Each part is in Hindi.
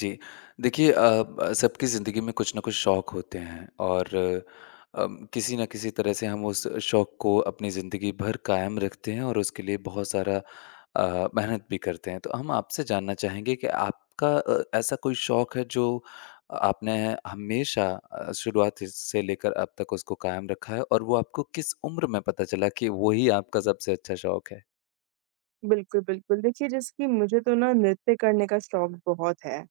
जी। देखिए अ, ब सबकी ज़िंदगी में कुछ न कुछ शौक होते हैं और किसी न किसी तरह से हम उस शौक को अपनी ज़िंदगी भर कायम रखते हैं और उसके लिए बहुत सारा मेहनत भी करते हैं। तो हम आपसे जानना चाहेंगे कि आपका ऐसा कोई शौक है जो आपने हमेशा शुरुआत से लेकर अब तक उसको कायम रखा है और वो आपको किस उम्र में पता चला कि वही आपका सबसे अच्छा शौक है? बिल्कुल, बिल्कुल। देखिए, जैसे कि मुझे तो ना नृत्य करने का शौक बहुत है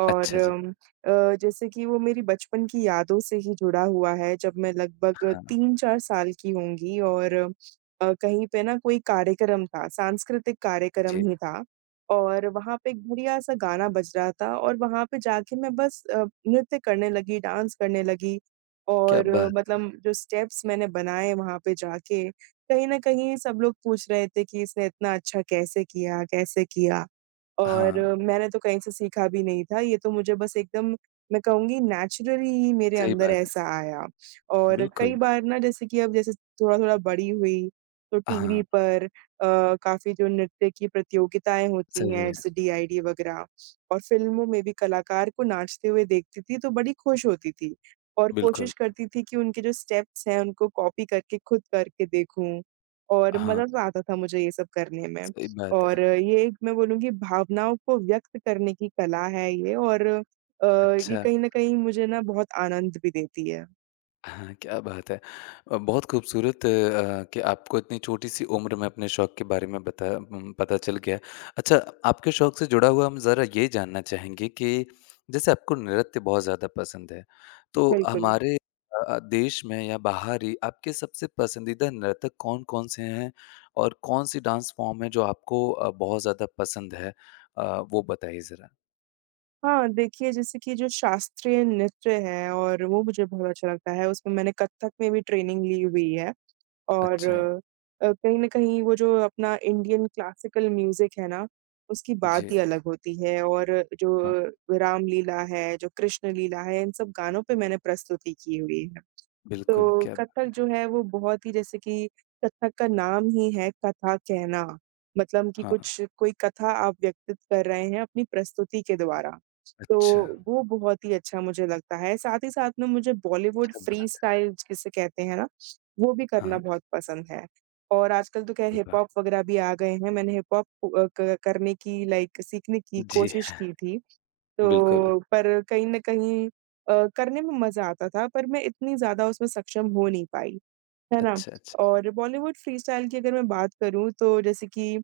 और अच्छा जी। जैसे कि वो मेरी बचपन की यादों से ही जुड़ा हुआ है, जब मैं लगभग हाँ। 3-4 साल की होंगी और कहीं पे ना कोई कार्यक्रम था, सांस्कृतिक कार्यक्रम जी, ही था और वहाँ पे एक बढ़िया-सा गाना बज रहा था और वहाँ पे जाके मैं बस नृत्य करने लगी, डांस करने लगी क्या और बात! मतलब जो स्टेप्स मैंने बनाए वहाँ पे जाके कहीं न कहीं सब लोग पूछ रहे थे कि इसने इतना अच्छा कैसे किया, कैसे किया? और हाँ, मैंने तो कहीं से सीखा भी नहीं था, ये तो मुझे बस एकदम मैं कहूँगी नेचुरली ही मेरे सही अंदर बात है। ऐसा आया। और कई बिल्कुल। बार ना जैसे कि अब जैसे थोड़ा-थोड़ा बड़ी हुई, तो टीवी हाँ, पर काफ़ी जो नृत्य की प्रतियोगिताएँ होती सही हैं, है। जैसे डीआईडी वगैरह और फ़िल्मों में भी कलाकार को नाचते हुए देखती थी, तो बड़ी खुश होती थी और कोशिश बिल्कुल, करती थी कि उनके जो स्टेप्स हैं, उनको कॉपी करके खुद करके देखूँ और हाँ, मज़ा तो आता था मुझे ये सब करने में। सही बात और है। ये एक मैं बोलूँगी भावनाओं को व्यक्त करने की कला है ये और ये अच्छा, कहीं न कहीं मुझे ना बहुत आनंद भी देती है। हाँ, क्या बात है। बहुत खूबसूरत कि आपको इतनी छोटी-सी उम्र में अपने शौक के बारे में पता चल गया। अच्छा, आपके शौक से जुड़ा हुआ हम ज़रा ये जानना चाहेंगे कि जैसे आपको नृत्य बहुत ज़्यादा पसंद है, तो बिल्कुल। हमारे देश में या बाहर ही आपके सबसे पसंदीदा नर्तक कौन-कौन से हैं? और कौन-सी डांस फॉर्म है जो आपको बहुत ज़्यादा पसंद है? अ, वो बताइए ज़रा। हाँ, देखिए जैसे कि जो शास्त्रीय नृत्य है और वो मुझे बहुत अच्छा लगता है, उसमें मैंने कथक में भी ट्रेनिंग ली हुई है और अच्छा। कहीं न कहीं वो जो अपना इंडियन क्लासिकल म्यूज़िक है ना, उसकी बात जी, ही अलग होती है और जो हाँ, रामलीला है, जो कृष्ण लीला है, इन सब गानों पे मैंने प्रस्तुति की हुई है। बिल्कुल, तो क्या कथक बात जो है। है वो बहुत ही जैसे कि कथक का नाम ही है कथा कहना। मतलब कि हाँ, कुछ कोई कथा आप व्यक्तित कर रहे हैं अपनी प्रस्तुति के द्वारा। तो अच्छा, वो बहुत ही अच्छा मुझे लगता है। साथ ही साथ में मुझे बॉलीवुड क्या फ्री बात है। स्टाइल जिसे कहते हैं ना, वो भी करना हाँ, बहुत पसंद है। और आजकल तो ख़ैर क्या हिप बात हॉप वग़ैरह भी आ गए हैं। मैंने हिप हॉप अ, क करने की लाइक सीखने की जी, कोशिश की थी। बिल्कुल, तो पर कहीं न कहीं करने में मज़ा आता था, पर मैं इतनी ज़्यादा उसमें सक्षम हो नहीं पाई। है ना? अच्छा, अच्छा, और बॉलीवुड फ्रीस्टाइल की अगर मैं बात करूँ तो जैसे कि अ,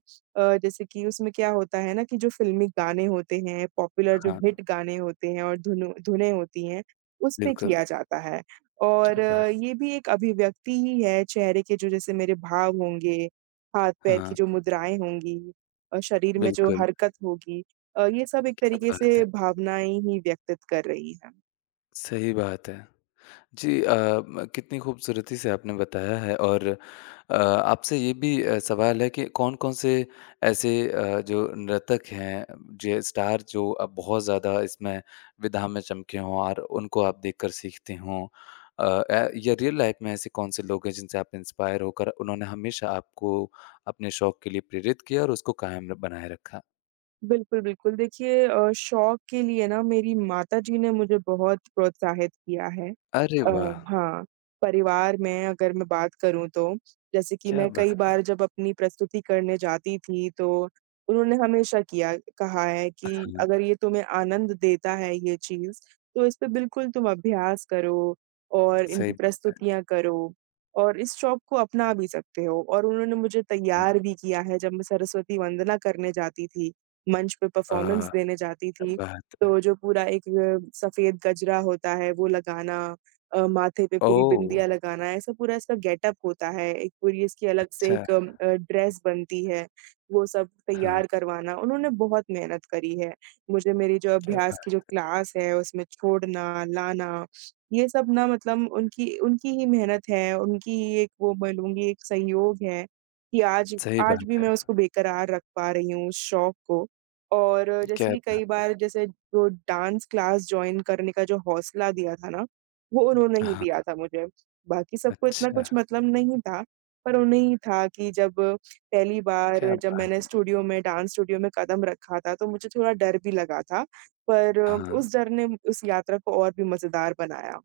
जैसे कि उसमें क्या होता है ना कि जो फ़िल्मी गाने होते हैं, पॉपुलर जो हाँ, हिट गाने होते हैं और धुनों धुनें होती हैं, उस पे बिल्कुल, किया जाता है। और क्या बात ये भी एक अभिव्यक्ति ही है चेहरे के जो जैसे मेरे भाव होंगे, हाथ-पैर की हाँ, जो मुद्राएँ होंगी और शरीर में जो बिल्कुल, हरकत होगी ये सब एक क्या तरीके बात है। से भावनाएँ ही व्यक्तित कर रही हैं। सही बात है। जी अ, म कितनी खूबसूरती से आपने बताया है और आपसे ये भी सवाल है कि कौन-कौन से ऐसे जो नर्तक हैं जो स्टार जो अब बहुत ज़्यादा इसमें विधा में चमके हों और उनको आप देखकर सीखते हों? अ, ए या रियल लाइफ़ में ऐसे कौन से लोग हैं जिनसे आप इंस्पायर होकर उन्होंने हमेशा आपको अपने शौक के लिए प्रेरित किया और उसको बनाए रखा? बिल्कुल, बिल्कुल। देखिए शौक के लिए ना मेरी माताजी ने मुझे बहुत प्रोत्साहित किया है। अरे वाह! हाँ, परिवार में अगर मैं बात करूँ तो, जैसे कि क्या मैं कई बात है! बार जब अपनी प्रस्तुति करने जाती थी तो उन्होंने हमेशा किया कहा है कि अगर हाँ, ये तुम्हें आनंद देता है ये चीज़, तो इस पे बिल्कुल तुम अभ्यास करो और इनकी सही बात प्रस्तुतियाँ करो और इस शौक को अपना भी सकते हो। और उन्होंने मुझे हाँ, तैयार भी किया है जब मैं सरस्वती वंदना करने जाती थी, मंच पे परफॉर्मेंस वाह! देने जाती क्या थी, बात है! तो जो पूरा एक सफ़ेद गजरा होता है वो लगाना, माथे पे पूरी ओह! बिंदिया लगाना, ऐसा पूरा इसका गेटअप होता है, एक पूरी इसकी अलग से अच्छा। एक ड्रेस बनती है, वो सब हाँ, तैयार करवाना, उन्होंने बहुत मेहनत करी है। मुझे मेरी जो क्या अभ्यास की जो बात क्लास है उसमें छोड़ना, लाना, ये सब ना मतलब उनकी उनकी ही मेहनत है, उनकी ही एक वो बोलूँगी एक सहयोग है, कि आज सही आज भी बात मैं है। उसको बरकरार रख पा रही हूँ, उस शौक को। और जैसे क्या कि कई बात बार जैसे जो डांस क्लास जॉइन करने का जो हौसला दिया था ना, वो उन्होंने ही हाँ, दिया था मुझे। बाकी सबको इतना अच्छा, कुछ मतलब नहीं था, पर उन्हें ही था कि जब पहली क्या बार जब बात मैंने स्टूडियो में डांस स्टूडियो में कदम रखा था, तो मुझे थोड़ा डर भी लगा था, पर हाँ, उस डर ने उस यात्रा को और भी मज़ेदार बनाया।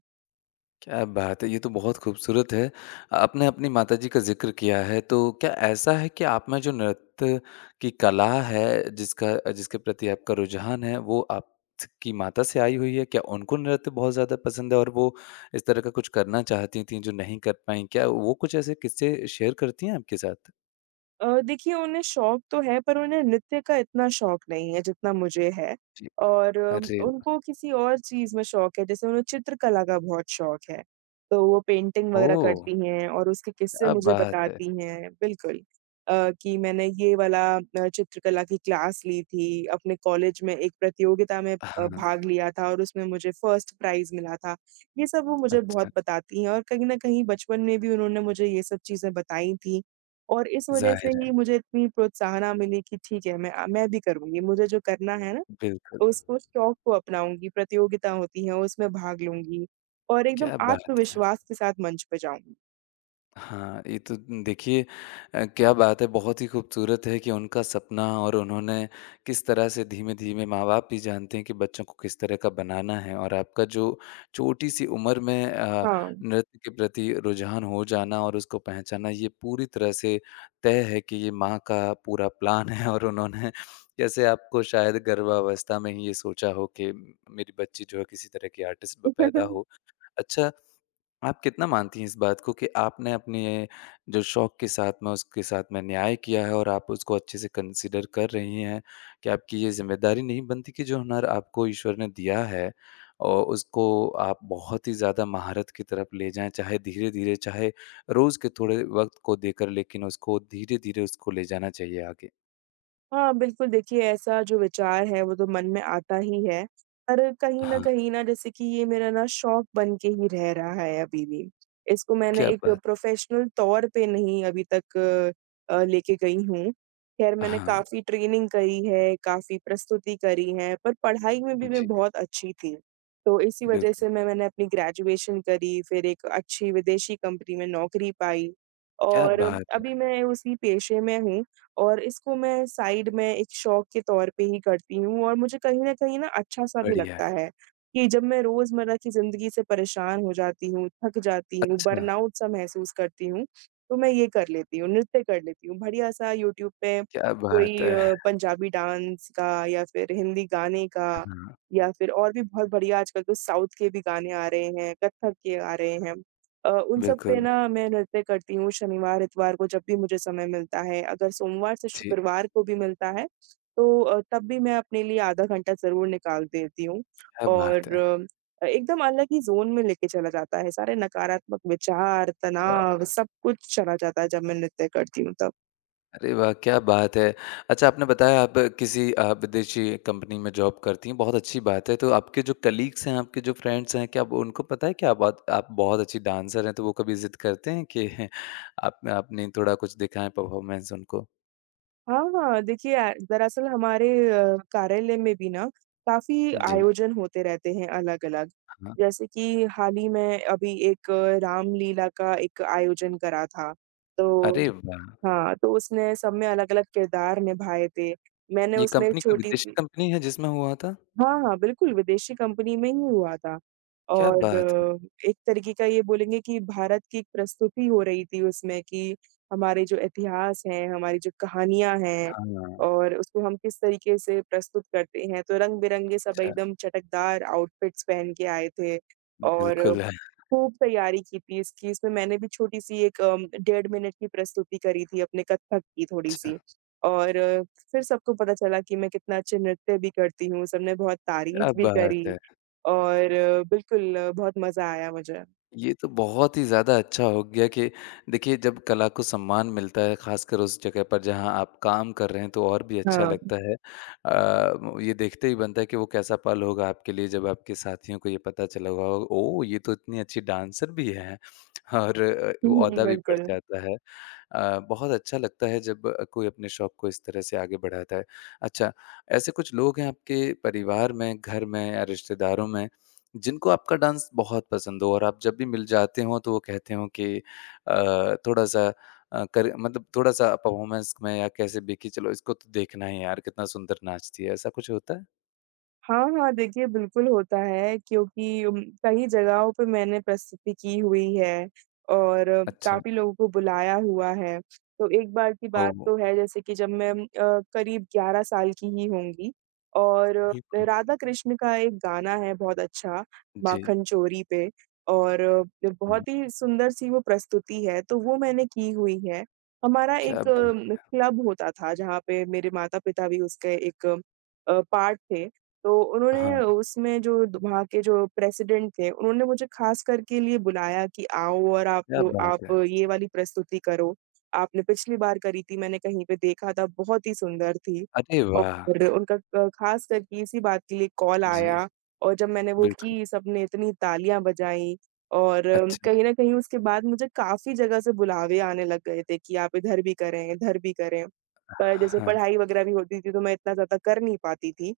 क्या बात है! ये तो बहुत खूबसूरत है। आपने अपनी माताजी का ज़िक्र किया है, तो क्या ऐसा है कि आप में जो नृत्य की कला है, जिसका जिसके प्रति आपका रुझान है, वो आपकी माता से आई हुई है? क्या उनको नृत्य बहुत ज़्यादा पसंद है और वो इस तरह का कुछ करना चाहती थीं, जो नहीं कर पाईं? क्या वो कुछ ऐसे किस्से शेयर करती हैं आपके साथ? देखिए उन्हें शौक तो है पर उन्हें नृत्य का इतना शौक नहीं है जितना मुझे है जी। और अरे वाह! उनको किसी और चीज़ में शौक है, जैसे उन्हें चित्रकला का बहुत शौक है। तो वो पेंटिंग वग़ैरह अच्छा ओह! करती हैं और उसके किस्से क्या मुझे बात है! बताती हैं बिल्कुल, कि मैंने ये वाला चित्रकला की क्लास ली थी, अपने कॉलेज में एक प्रतियोगिता में हाँ, भाग लिया था और उसमें मुझे फर्स्ट प्राइज़ मिला था। ये सब वो मुझे बहुत अच्छा। बताती हैं और कहीं न कहीं बचपन में भी उन्होंने मुझे ये सब चीज़ें बताई थी। और इस वजह से ज़ाहिर ही है, मुझे इतनी प्रोत्साहना मिली कि ठीक है, मैं भी करूँगी। मुझे जो करना है ना बिल्कुल, उसको शौक को अपनाऊँगी, प्रतियोगिता होती है उसमें भाग लूँगी और एकदम क्या बात है! आत्मविश्वास के साथ मंच पे जाऊँगी। हाँ, ये तो देखिए क्या बात है, बहुत ही खूबसूरत है कि उनका सपना और उन्होंने किस तरह से धीमे-धीमे माँ-बाप भी जानते हैं कि बच्चों को किस तरह का बनाना है और आपका जो छोटी-सी उम्र में हाँ। नृत्य के प्रति रुझान हो जाना और उसको पहचाना, ये पूरी तरह से तय है कि ये माँ का पूरा प्लान है और उन्होंने जैसे आपको शायद गर्भावस्था में ही ये सोचा हो कि मेरी बच्ची जो है किसी तरह की आर्टिस्ट ब पैदा हो। अच्छा आप कितना मानती हैं इस बात को कि आपने अपने जो शौक के साथ में, उसके साथ में न्याय किया है और आप उसको अच्छे से कंसीडर कर रही हैं कि आपकी ये ज़िम्मेदारी नहीं बनती कि जो हुनर आपको ईश्वर ने दिया है और उसको आप बहुत ही ज़्यादा महारत की तरफ ले जाएँ, चाहे धीरे-धीरे, चाहे रोज़ के थोड़े वक़्त को देकर लेकिन उसको धीरे-धीरे उसको ले जाना चाहिए आगे। हाँ, बिल्कुल। देखिए ऐसा जो विचार है वो तो मन में आता ही है। पर कहीं न हाँ, कहीं ना जैसे कि ये मेरा ना शौक बन के ही रह रहा है अभी भी। इसको मैंने क्या एक बात प्रोफ़ेशनल तौर पे नहीं अभी तक लेके गई हूँ। ख़ैर मैंने हाँ, काफ़ी ट्रेनिंग करी है, काफ़ी प्रस्तुति करी है, पर पढ़ाई में भी मैं जी, बहुत अच्छी थी। तो इसी वजह से बिल्कुल। मैंने अपनी ग्रेजुएशन करी, फ़िर एक अच्छी विदेशी कंपनी में नौकरी पाई क्या और बात अभी है! मैं उसी पेशे में हूँ। और इसको मैं साइड में एक शौक के तौर पे ही करती हूँ और मुझे कहीं न कहीं ना अच्छा-सा भी बढ़िया है। लगता है, कि जब मैं रोज़मर्रा की ज़िंदगी से परेशान हो जाती हूँ, थक जाती हूँ, अच्छा, बर्नआउट-सा महसूस करती हूँ, तो मैं ये कर लेती हूँ, नृत्य कर लेती हूँ। बढ़िया-सा यूट्यूब पे क्या बात कोई है! पंजाबी डांस का या फिर हिंदी गाने का हाँ, या फिर और भी बहुत बढ़िया आजकल तो साउथ के भी गाने आ रहे हैं, कत्थक के आ रहे हैं। उन सब पे बिल्कुल, ना मैं नृत्य करती हूँ शनिवार, इतवार को जब भी मुझे समय मिलता है। अगर सोमवार से जी। शुक्रवार को भी मिलता है, तो तब भी मैं अपने लिए आधा घंटा ज़रूर निकाल देती हूँ क्या बात और है! एकदम अलग ही ज़ोन में लेके चला जाता है। सारे नकारात्मक विचार, अच्छा, तनाव सब कुछ चला जाता है जब मैं नृत्य करती हूँ तब। अरे वाह! क्या बात है। अच्छा आपने बताया आप किसी विदेशी कंपनी में जॉब करती हैं, बहुत अच्छी बात है। तो आपके जो कलीग्स हैं, आपके जो फ्रेंड्स हैं, क्या वो उनको पता है कि आप बहुत अच्छी डांसर हैं, तो वो कभी ज़िद करते हैं कि आप आपने थोड़ा कुछ दिखाएँ परफॉर्मेंस उनको? हाँ, हाँ। देखिए दरअसल हमारे कार्यालय में भी ना काफ़ी जी, आयोजन होते रहते हैं अलग-अलग। हाँ। जैसे कि हाल ही में अभी एक रामलीला का एक आयोजन करा था। तो अरे वाह! हाँ, तो उसमें सब में अलग-अलग किरदार निभाए थे। मैंने ये उसमें एक कंपनी कोई विदेशी छोटी-सी। कंपनी है जिसमें हुआ था? हाँ, हाँ, बिल्कुल, विदेशी कंपनी में ही हुआ था क्या और बात है! एक तरीके का ये बोलेंगे कि भारत की एक प्रस्तुति हो रही थी उसमें कि हमारे जो इतिहास हैं, हमारी जो कहानियाँ हैं हाँ, और उसको हम किस तरीके से प्रस्तुत करते हैं, तो रंग-बिरंगे सब अच्छा, एकदम चटकदार आउटफिट्स पहन के आए थे और बिल्कुल, है। खूब तैयारी की थी इसकी। इसमें मैंने भी छोटी-सी एक 1.5 मिनट की प्रस्तुति करी थी अपने कथक की अच्छा, थोड़ी-सी और फिर सबको पता चला कि मैं कितना अच्छे नृत्य भी करती हूँ, सबने बहुत क्या तारीफ़ भी करी बात है! और बिल्कुल बहुत मज़ा आया मुझे। ये तो बहुत ही ज़्यादा अच्छा हो गया कि देखिए जब कला को सम्मान मिलता है ख़ासकर उस जगह पर जहाँ आप काम कर रहे हैं तो और भी अच्छा हाँ। लगता है। ये देखते ही बनता है कि वो कैसा पल होगा आपके लिए जब आपके साथियों को ये पता चला होगा ओह! ये तो इतनी अच्छी डांसर भी है और हुँ, वो हुँ, ओहदा भी बढ़ बिल्कुल। जाता है। बहुत अच्छा लगता है जब कोई अपने शौक को इस तरह से आगे बढ़ाता है। अच्छा ऐसे कुछ लोग हैं आपके परिवार में, घर में या रिश्तेदारों में जिनको आपका डांस बहुत पसंद हो और आप जब भी मिल जाते हो तो वो कहते हो कि थोड़ा-सा अ, कर मतलब थोड़ा-सा परफॉर्मेंस में या कैसे भी कि चलो इसको तो देखना ही है यार कितना सुंदर नाचती है, ऐसा कुछ होता है? हाँ, हाँ, देखिए बिल्कुल होता है, क्योंकि कई जगहों पे मैंने प्रस्तुति की हुई है और अच्छा, काफ़ी लोगों को बुलाया हुआ है। तो एक बार की बात ओह! तो है जैसे कि जब मैं करीब 11 साल की ही होंगी और बिल्कुल। राधा कृष्ण का एक गाना है बहुत अच्छा जी। माखन चोरी पे और हुँ, बहुत ही सुंदर-सी वो प्रस्तुति है, तो वो मैंने की हुई है। हमारा क्या एक बात क्लब होता था जहाँ पे मेरे माता-पिता भी उसके एक पार्ट थे। तो उन्होंने हाँ, उसमें जो वहाँ के जो प्रेसिडेंट थे, उन्होंने मुझे ख़ासकर के लिए बुलाया कि आओ और आप क्या लो, बात आप है! ये वाली प्रस्तुति करो। आपने पिछली बार करी थी, मैंने कहीं पे देखा था, बहुत ही सुंदर थी। अरे वाह! और उनका ख़ासकर के इसी बात के लिए कॉल जी, आया और जब मैंने वो बिल्कुल। की, सबने इतनी तालियाँ बजाई और अच्छा, कहीं न कहीं उसके बाद मुझे काफ़ी जगह से बुलावे आने लग गए थे कि आप इधर भी करें, इधर भी करें। पर जैसे हाँ, पढ़ाई वग़ैरह भी होती थी, तो मैं इतना ज़्यादा कर नहीं पाती थी।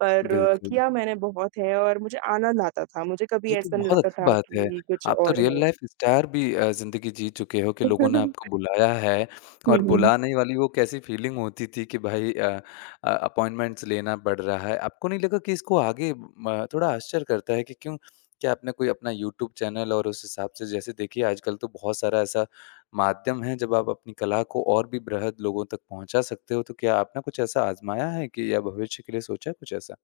पर बिल्कुल। किया मैंने बहुत है और मुझे आनंद आता था, मुझे कभी ये तो ऐसा नहीं बहुत लगता अच्छी था बात है। कि कुछ आप तो और रियल हो। लाइफ स्टार भी ज़िंदगी जी चुके हो कि लोगों ने आपको बुलाया है हुँ, और हुँ। बुलाने वाली वो कैसी फीलिंग होती थी कि भाई, अपॉइंटमेंट्स लेना पड़ रहा है। आपको नहीं लगा कि इसको आगे म थोड़ा आश्चर्य करता है कि क्यों क्या आपने कोई अपना यूट्यूब चैनल और उस हिसाब से जैसे देखिए आजकल तो बहुत सारा ऐसा माध्यम है जब आप अपनी कला को और भी बृहद लोगों तक पहुँचा सकते हो, तो क्या आपने कुछ ऐसा आज़माया है कि या भविष्य के लिए सोचा है कुछ ऐसा?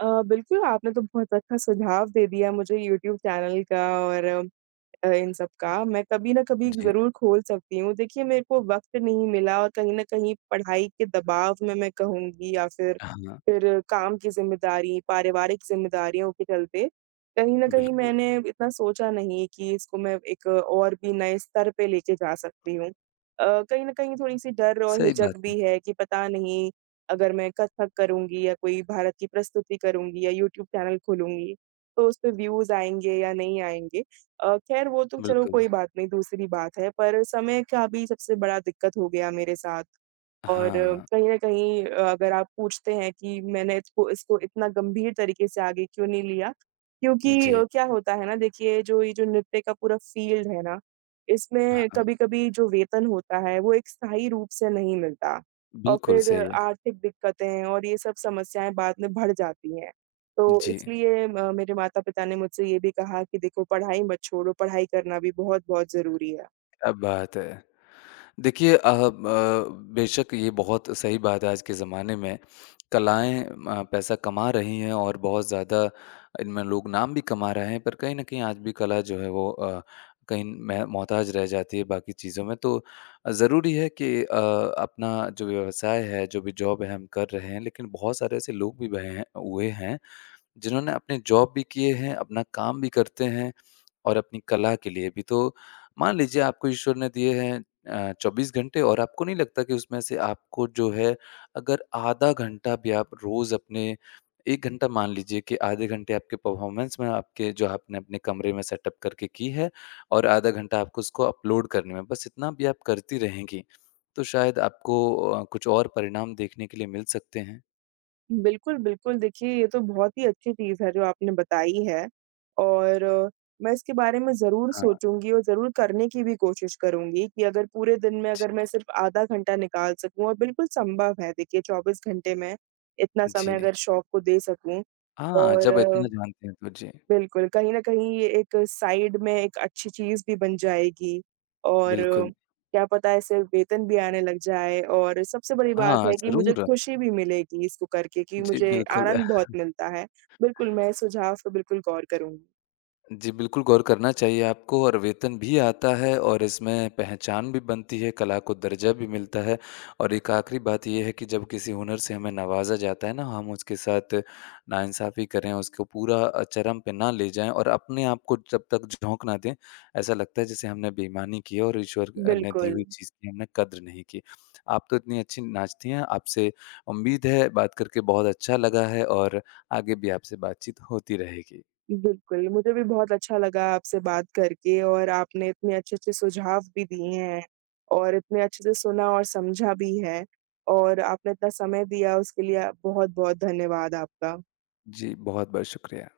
बिल्कुल, आपने तो बहुत अच्छा सुझाव दे दिया मुझे यूट्यूब चैनल का और इन सब का, मैं कभी न कभी जी। ज़रूर खोल सकती हूँ। देखिए मेरे को वक़्त नहीं मिला और कहीं न कहीं पढ़ाई के दबाव में मैं कहूँगी या फिर हाँ, काम की ज़िम्मेदारी, पारिवारिक ज़िम्मेदारियों के चलते, कहीं न कहीं बिल्कुल। मैंने इतना सोचा नहीं कि इसको मैं एक और भी नए स्तर पे लेके जा सकती हूँ। कहीं न कहीं थोड़ी-सी डर और सही हिचक बात है। भी है कि पता नहीं अगर मैं कथक करूँगी या कोई भारत की प्रस्तुति करूँगी या यूट्यूब चैनल खोलूँगी, तो उस पे व्यूज़ आएँगे या नहीं आएँगे। खैर वो तो चलो बिल्कुल। कोई बात नहीं, दूसरी बात है, पर समय का भी सबसे बड़ा दिक्कत हो गया मेरे साथ। और हाँ, कहीं न कहीं अगर आप पूछते हैं कि मैंने इसको इसको इतना गंभीर तरीके से आगे क्यों नहीं लिया? क्योंकि जी, क्या होता है ना, देखिए जो ये जो नृत्य का पूरा फ़ील्ड है ना, इसमें हाँ, कभी-कभी जो वेतन होता है वो एक स्थायी रूप से नहीं मिलता और बिल्कुल फिर सही है। आर्थिक दिक्कतें और ये सब समस्याएँ बाद में बढ़ जाती हैं। तो जी, इसलिए म मेरे माता-पिता ने मुझसे ये भी कहा कि देखो पढ़ाई मत छोड़ो, पढ़ाई करना भी बहुत-बहुत ज़रूरी है। क्या बात है! देखिए अ, ब बेशक ये बहुत सही बात है आज के ज़माने में, कलाएँ पैसा कमा रही हैं और बहुत ज़्यादा इनमें लोग नाम भी कमा रहे हैं, पर कहीं न कहीं आज भी कला जो है वो कहीं मह मोहताज रह जाती है बाकी चीज़ों में। तो ज़रूरी है कि अपना जो व्यवसाय है, जो भी जॉब है हम कर रहे हैं, लेकिन बहुत सारे ऐसे लोग भी बहे हैं हुए हैं जिन्होंने अपने जॉब भी किए हैं, अपना काम भी करते हैं और अपनी कला के लिए भी। तो मान लीजिए आपको ईश्वर ने दिए हैं 24 घंटे और आपको नहीं लगता कि उसमें से आपको जो है अगर आधा घंटा भी आप रोज़ अपने 1 घंटा मान लीजिए कि आधे घंटे आपके परफॉर्मेंस में आपके जो आपने अपने कमरे में सेटअप करके की है और आधा घंटा आपको उसको अपलोड करने में, बस इतना भी आप करती रहेंगी, तो शायद आपको कुछ और परिणाम देखने के लिए मिल सकते हैं। बिल्कुल, बिल्कुल। देखिए, ये तो बहुत ही अच्छी चीज़ है जो आपने बताई है और मैं इसके बारे में ज़रूर हाँ, सोचूँगी और ज़रूर करने की भी कोशिश करूँगी कि अगर पूरे दिन में अगर मैं जी। सिर्फ़ आधा घंटा निकाल सकूँ, और बिल्कुल संभव है देखिए 24 घंटे में इतना समय जी। अगर शौक को दे सकूँ हाँ, और जब इतना जानते हैं तो जी, बिल्कुल, कहीं न कहीं ये एक साइड में एक अच्छी चीज़ भी बन जाएगी और बिल्कुल। क्या पता इससे वेतन भी आने लग जाए, और सबसे बड़ी बात हाँ, है कि मुझे ज़रूर। खुशी भी मिलेगी इसको करके कि जी, मुझे बिल्कुल। आनंद बहुत मिलता है। बिल्कुल, मैं इस सुझाव पे बिल्कुल गौर करूँगी। जी, बिल्कुल गौर करना चाहिए आपको और वेतन भी आता है और इसमें पहचान भी बनती है, कला को दर्जा भी मिलता है और एक आखिरी बात ये है कि जब किसी हुनर से हमें नवाज़ा जाता है ना, हम उसके साथ नाइंसाफ़ी करें, उसको पूरा चरम पे ना ले जाएँ और अपने आप को जब तक झोंक ना दें, ऐसा लगता है जैसे हमने बेईमानी की है और ईश्वर ने दी बिल्कुल, हुई चीज़ की हमने कद्र नहीं की। आप तो इतनी अच्छी नाचती हैं, आपसे उम्मीद है बात करके बहुत अच्छा लगा है और आगे भी आपसे बातचीत होती रहेगी। बिल्कुल, मुझे भी बहुत अच्छा लगा आपसे बात करके और आपने इतने अच्छे-अच्छे सुझाव भी दिए हैं और इतने अच्छे से सुना और समझा भी है और आपने इतना समय दिया, उसके लिए बहुत-बहुत धन्यवाद आपका। जी, बहुत-बहुत शुक्रिया।